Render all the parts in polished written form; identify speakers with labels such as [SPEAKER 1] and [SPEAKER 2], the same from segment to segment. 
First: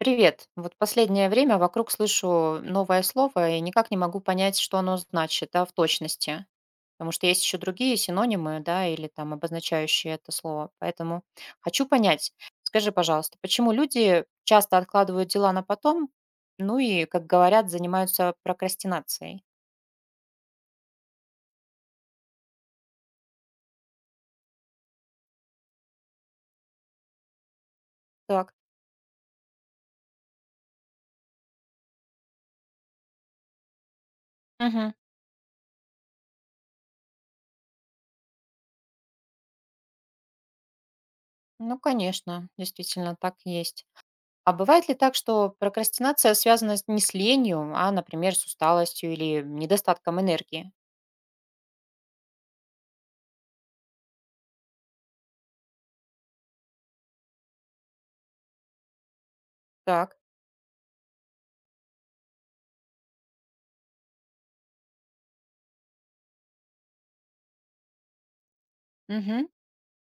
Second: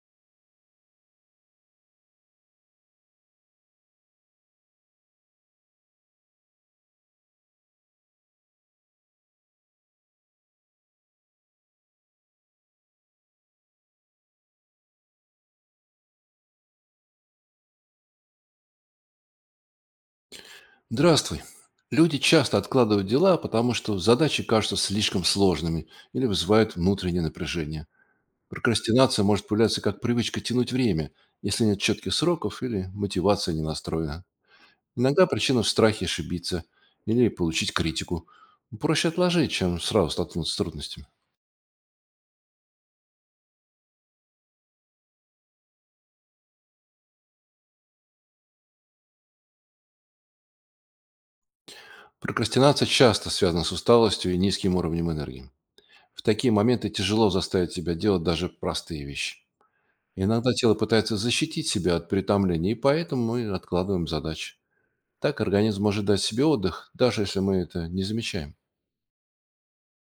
[SPEAKER 1] Привет. Вот последнее время вокруг слышу новое слово и никак не могу понять, что оно значит, да, в точности. Потому что есть еще другие синонимы, да, или там обозначающие это слово. Поэтому хочу понять. Скажи, пожалуйста, почему люди часто откладывают дела на потом, ну и, как говорят, занимаются прокрастинацией?
[SPEAKER 2] Здравствуй. Люди часто откладывают дела, потому что задачи кажутся слишком сложными или вызывают внутреннее напряжение.
[SPEAKER 1] Так.
[SPEAKER 2] Прокрастинация может появляться как привычка тянуть время, если нет четких сроков или мотивация не настроена.
[SPEAKER 1] Мгм.
[SPEAKER 2] Иногда причина в страхе ошибиться или получить критику. Проще отложить, чем сразу столкнуться с трудностями.
[SPEAKER 1] Ну, конечно, действительно так и есть. А бывает ли так, что прокрастинация связана не с ленью, а, например, с усталостью или недостатком энергии?
[SPEAKER 2] Прокрастинация часто связана с усталостью и низким уровнем энергии. В такие моменты тяжело заставить себя делать даже простые вещи.
[SPEAKER 1] Так.
[SPEAKER 2] Иногда тело пытается защитить себя от перетомления, и поэтому мы откладываем задачи. Так организм может дать себе отдых, даже если мы это не замечаем.
[SPEAKER 1] Мгм.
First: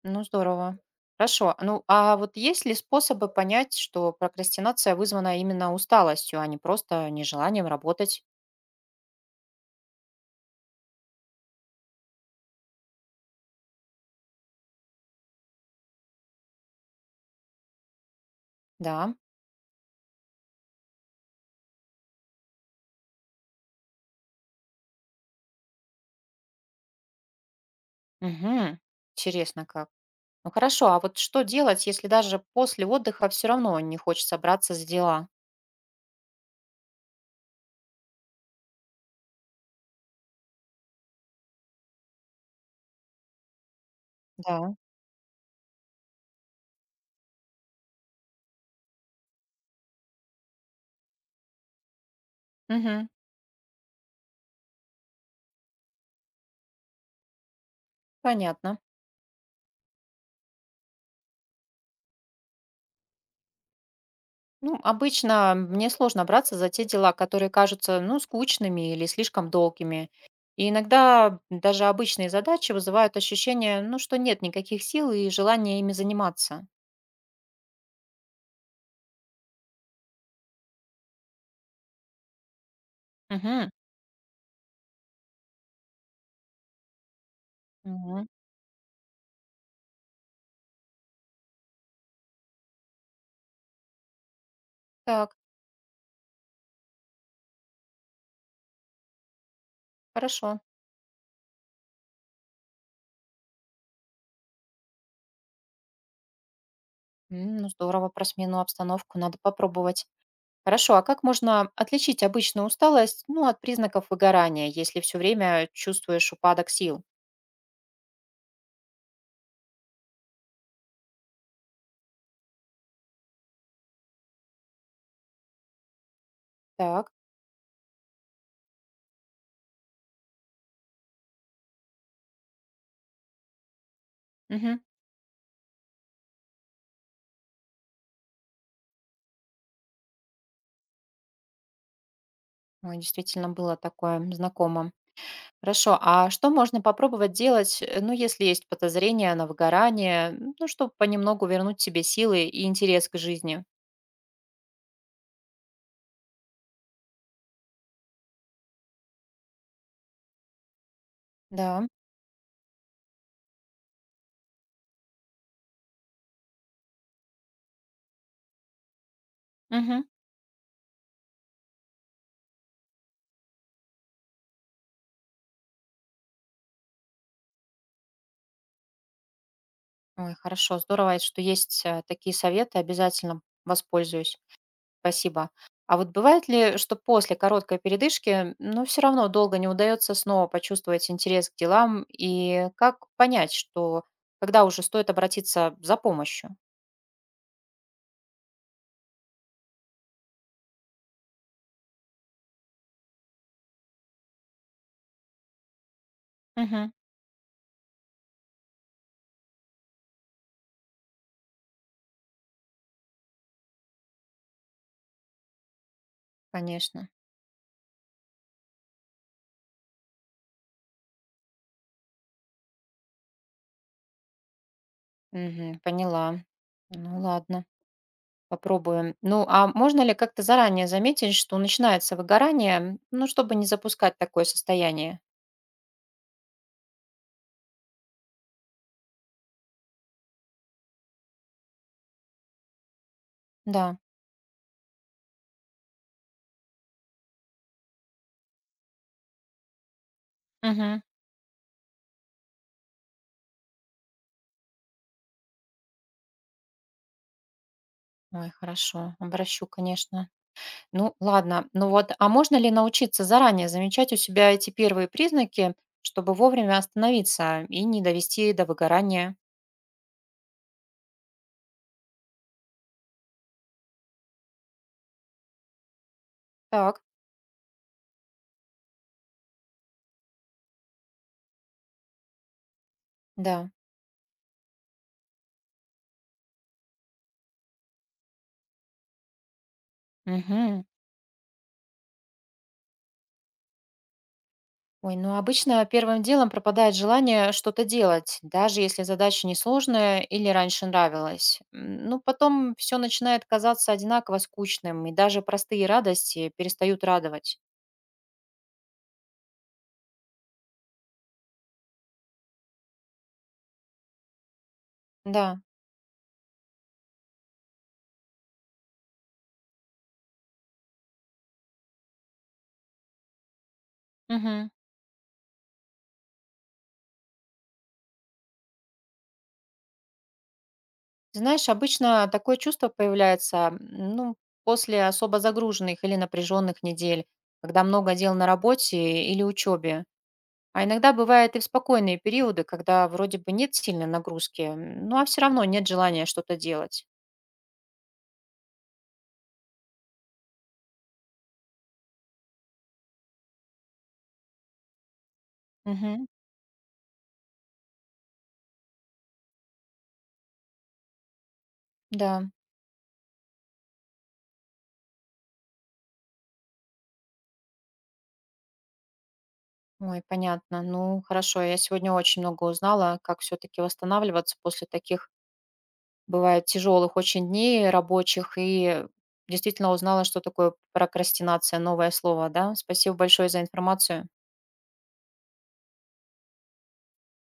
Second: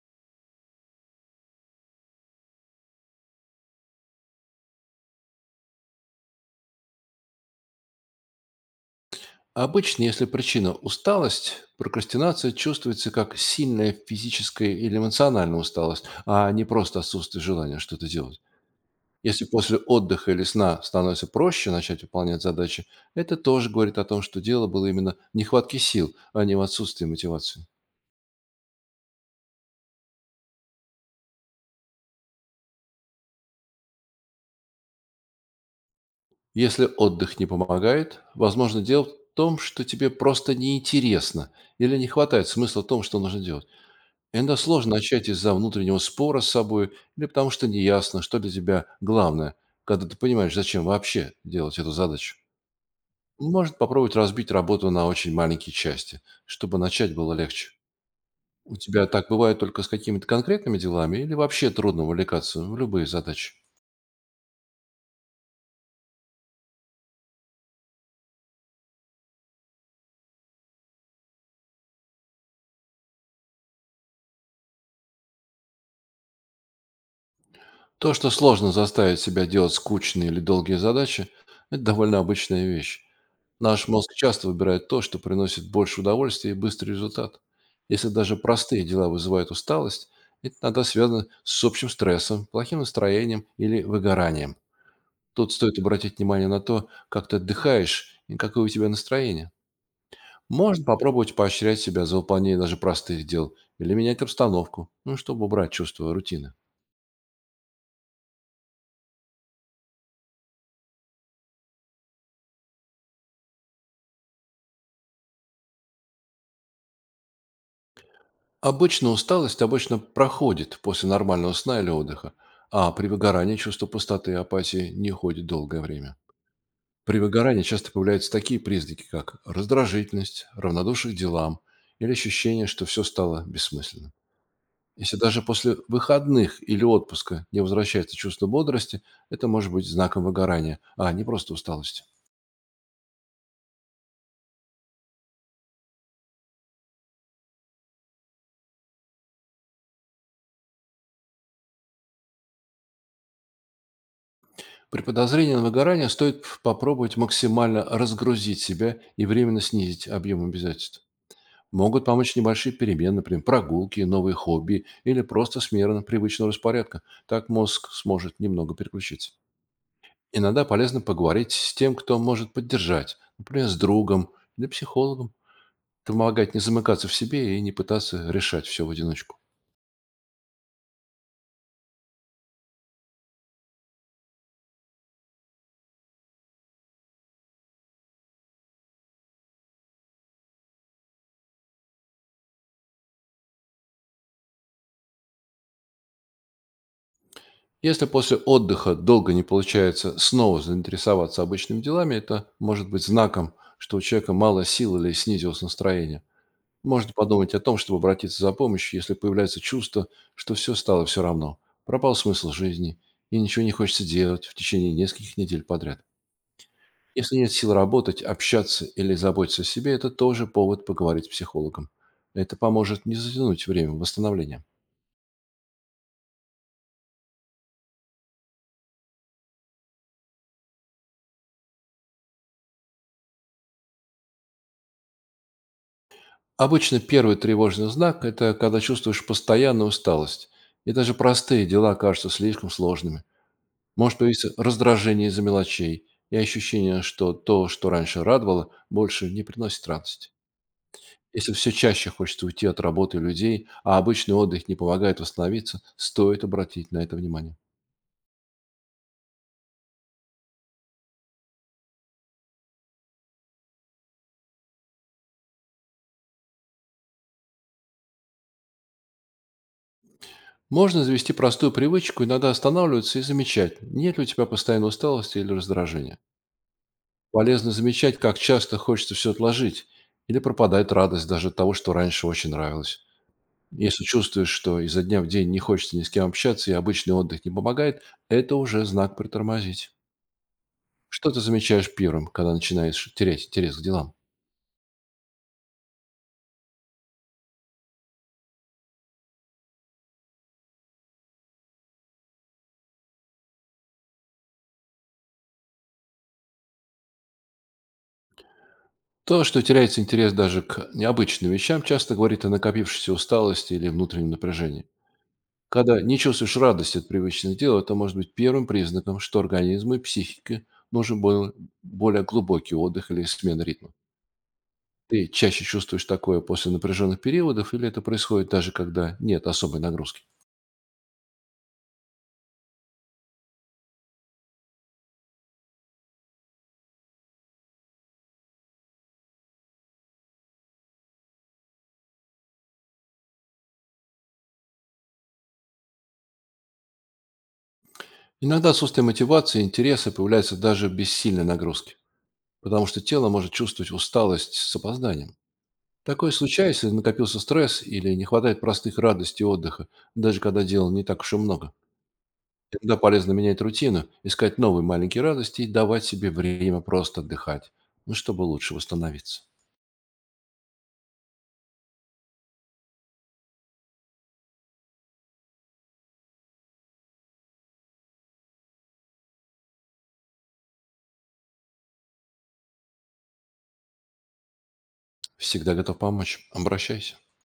[SPEAKER 1] Ну, здорово. Хорошо. Ну, а вот есть ли способы понять, что прокрастинация вызвана именно усталостью, а не просто нежеланием работать?
[SPEAKER 2] Обычно, если причина– усталость, прокрастинация чувствуется как сильная физическая или эмоциональная усталость, а не просто отсутствие желания что-то делать.
[SPEAKER 1] Да.
[SPEAKER 2] Если после отдыха или сна становится проще начать выполнять задачи, это тоже говорит о том, что дело было именно в нехватке сил, а не в отсутствии мотивации.
[SPEAKER 1] Мгм. Интересно как. Ну, хорошо. А вот что делать, если даже после отдыха все равно не хочется браться за дела?
[SPEAKER 2] Если отдых не помогает, возможно, дело в том, что тебе просто неинтересно или не хватает смысла в том, что нужно делать. Иногда
[SPEAKER 1] Да.
[SPEAKER 2] сложно начать из-за внутреннего спора с собой или потому что неясно, что для тебя главное, когда ты понимаешь, зачем вообще делать эту задачу.
[SPEAKER 1] Мгм.
[SPEAKER 2] Может попробовать разбить работу на очень маленькие части, чтобы начать было легче. У
[SPEAKER 1] Понятно.
[SPEAKER 2] тебя так бывает только с какими-то конкретными делами или вообще трудно увлекаться в любые задачи?
[SPEAKER 1] Ну, обычно мне сложно браться за те дела, которые кажутся, ну, скучными или слишком долгими. И иногда даже обычные задачи вызывают ощущение, ну, что нет никаких сил и желания ими заниматься.
[SPEAKER 2] То, что сложно заставить себя делать скучные или долгие задачи, это довольно обычная вещь.
[SPEAKER 1] Угу.
[SPEAKER 2] Наш мозг часто выбирает то, что приносит больше удовольствия и быстрый результат. Если
[SPEAKER 1] Мгм.
[SPEAKER 2] даже простые дела вызывают усталость, это иногда связано с общим стрессом, плохим настроением или выгоранием.
[SPEAKER 1] Так,
[SPEAKER 2] Тут стоит обратить внимание на то, как ты отдыхаешь и какое у тебя настроение.
[SPEAKER 1] хорошо.
[SPEAKER 2] Можно попробовать поощрять себя за выполнение даже простых дел или менять обстановку, чтобы убрать чувство рутины.
[SPEAKER 1] Ну, здорово, про смену обстановку надо попробовать. Хорошо, а как можно отличить обычную усталость, ну, от признаков выгорания, если все время чувствуешь упадок сил?
[SPEAKER 2] Обычно усталость обычно проходит после нормального сна или отдыха, а при выгорании чувство пустоты и апатии не уходит долгое время.
[SPEAKER 1] Так,
[SPEAKER 2] При выгорании часто появляются такие признаки, как раздражительность, равнодушие к делам или ощущение, что все стало бессмысленным.
[SPEAKER 1] угу.
[SPEAKER 2] Если даже после выходных или отпуска не возвращается чувство бодрости, это может быть знаком выгорания, а не просто усталости.
[SPEAKER 1] Ой, действительно было такое знакомо. Хорошо, а что можно попробовать делать, ну, если есть подозрение на выгорание, ну, чтобы понемногу вернуть себе силы и интерес к жизни?
[SPEAKER 2] При подозрении на выгорание стоит попробовать максимально разгрузить себя и временно снизить объем обязательств.
[SPEAKER 1] Да.
[SPEAKER 2] Могут помочь небольшие перемены, например, прогулки, новые хобби или просто смена привычного распорядка. Так мозг сможет немного переключиться.
[SPEAKER 1] Мгм.
[SPEAKER 2] Иногда полезно поговорить с тем, кто может поддержать, например, с другом или психологом. Это помогать не замыкаться в себе и не пытаться решать все в одиночку.
[SPEAKER 1] Ой, хорошо, здорово, что есть такие советы, обязательно воспользуюсь. Спасибо. А вот бывает ли, что после короткой передышки, ну, все равно долго не удается снова почувствовать интерес к делам, и как понять, что когда уже стоит обратиться за помощью?
[SPEAKER 2] Если после отдыха долго не получается снова заинтересоваться обычными делами, это может быть знаком, что у человека мало сил или снизилось настроение.
[SPEAKER 1] Мгм.
[SPEAKER 2] Можно подумать о том, чтобы обратиться за помощью, если появляется чувство, что все стало все равно. Пропал смысл жизни, и ничего не хочется делать в течение нескольких недель подряд.
[SPEAKER 1] Конечно.
[SPEAKER 2] Если нет сил работать, общаться или заботиться о себе, это тоже повод поговорить с психологом. Это поможет не затянуть время восстановления.
[SPEAKER 1] Мгм, поняла. Ну, ладно. Попробуем. Ну, а можно ли как-то заранее заметить, что начинается выгорание, ну, чтобы не запускать такое состояние?
[SPEAKER 2] Обычно первый тревожный знак– это когда чувствуешь постоянную усталость, и даже простые дела кажутся слишком сложными.
[SPEAKER 1] Да.
[SPEAKER 2] Может появиться раздражение из-за мелочей и ощущение, что то, что раньше радовало, больше не приносит радости.
[SPEAKER 1] Мгм.
[SPEAKER 2] Если все чаще хочется уйти от работы и людей, а обычный отдых не помогает восстановиться, стоит обратить на это внимание.
[SPEAKER 1] Ой, хорошо, обращу, конечно. Ну, ладно. Ну вот, а можно ли научиться заранее замечать у себя эти первые признаки, чтобы вовремя остановиться и не довести до выгорания?
[SPEAKER 2] Можно завести простую привычку, иногда останавливаться и замечать, нет ли у тебя постоянной усталости или раздражения.
[SPEAKER 1] Так,
[SPEAKER 2] Полезно замечать, как часто хочется все отложить или пропадает радость даже от того, что раньше очень нравилось.
[SPEAKER 1] да.
[SPEAKER 2] Если чувствуешь, что изо дня в день не хочется ни с кем общаться и обычный отдых не помогает, это уже знак притормозить.
[SPEAKER 1] Мгм.
[SPEAKER 2] Что ты замечаешь первым, когда начинаешь терять интерес к делам?
[SPEAKER 1] Ой, ну обычно первым делом пропадает желание что-то делать, даже если задача несложная или раньше нравилась. Ну, потом все начинает казаться одинаково скучным, и даже простые радости перестают радовать.
[SPEAKER 2] То, что теряется интерес даже к необычным вещам, часто говорит о накопившейся усталости или внутреннем напряжении.
[SPEAKER 1] Да.
[SPEAKER 2] Когда не чувствуешь радости от привычных дел, это может быть первым признаком, что организму и психике нужен был более глубокий отдых или смена ритма.
[SPEAKER 1] Мгм.
[SPEAKER 2] Ты чаще чувствуешь такое после напряженных периодов или это происходит даже когда нет особой нагрузки?
[SPEAKER 1] Знаешь, обычно такое чувство появляется, ну, после особо загруженных или напряженных недель, когда много дел на работе или учебе. А иногда бывает и в спокойные периоды, когда вроде бы нет сильной нагрузки, ну а все равно нет желания что-то делать.
[SPEAKER 2] Иногда отсутствие мотивации и интереса появляется даже без сильной нагрузки, потому что тело может чувствовать усталость с опозданием.
[SPEAKER 1] Мгм.
[SPEAKER 2] Такое случается, если накопился стресс или не хватает простых радостей отдыха, даже когда дел не так уж и много.
[SPEAKER 1] Да.
[SPEAKER 2] Иногда полезно менять рутину, искать новые маленькие радости и давать себе время просто отдыхать, ну, чтобы лучше восстановиться.
[SPEAKER 1] Ой, понятно. Ну, хорошо. Я сегодня очень много узнала, как все-таки восстанавливаться после таких, бывает, тяжелых очень дней рабочих. И действительно узнала, что такое прокрастинация, новое слово, да. Спасибо большое за информацию.
[SPEAKER 2] Всегда готов помочь. Обращайся.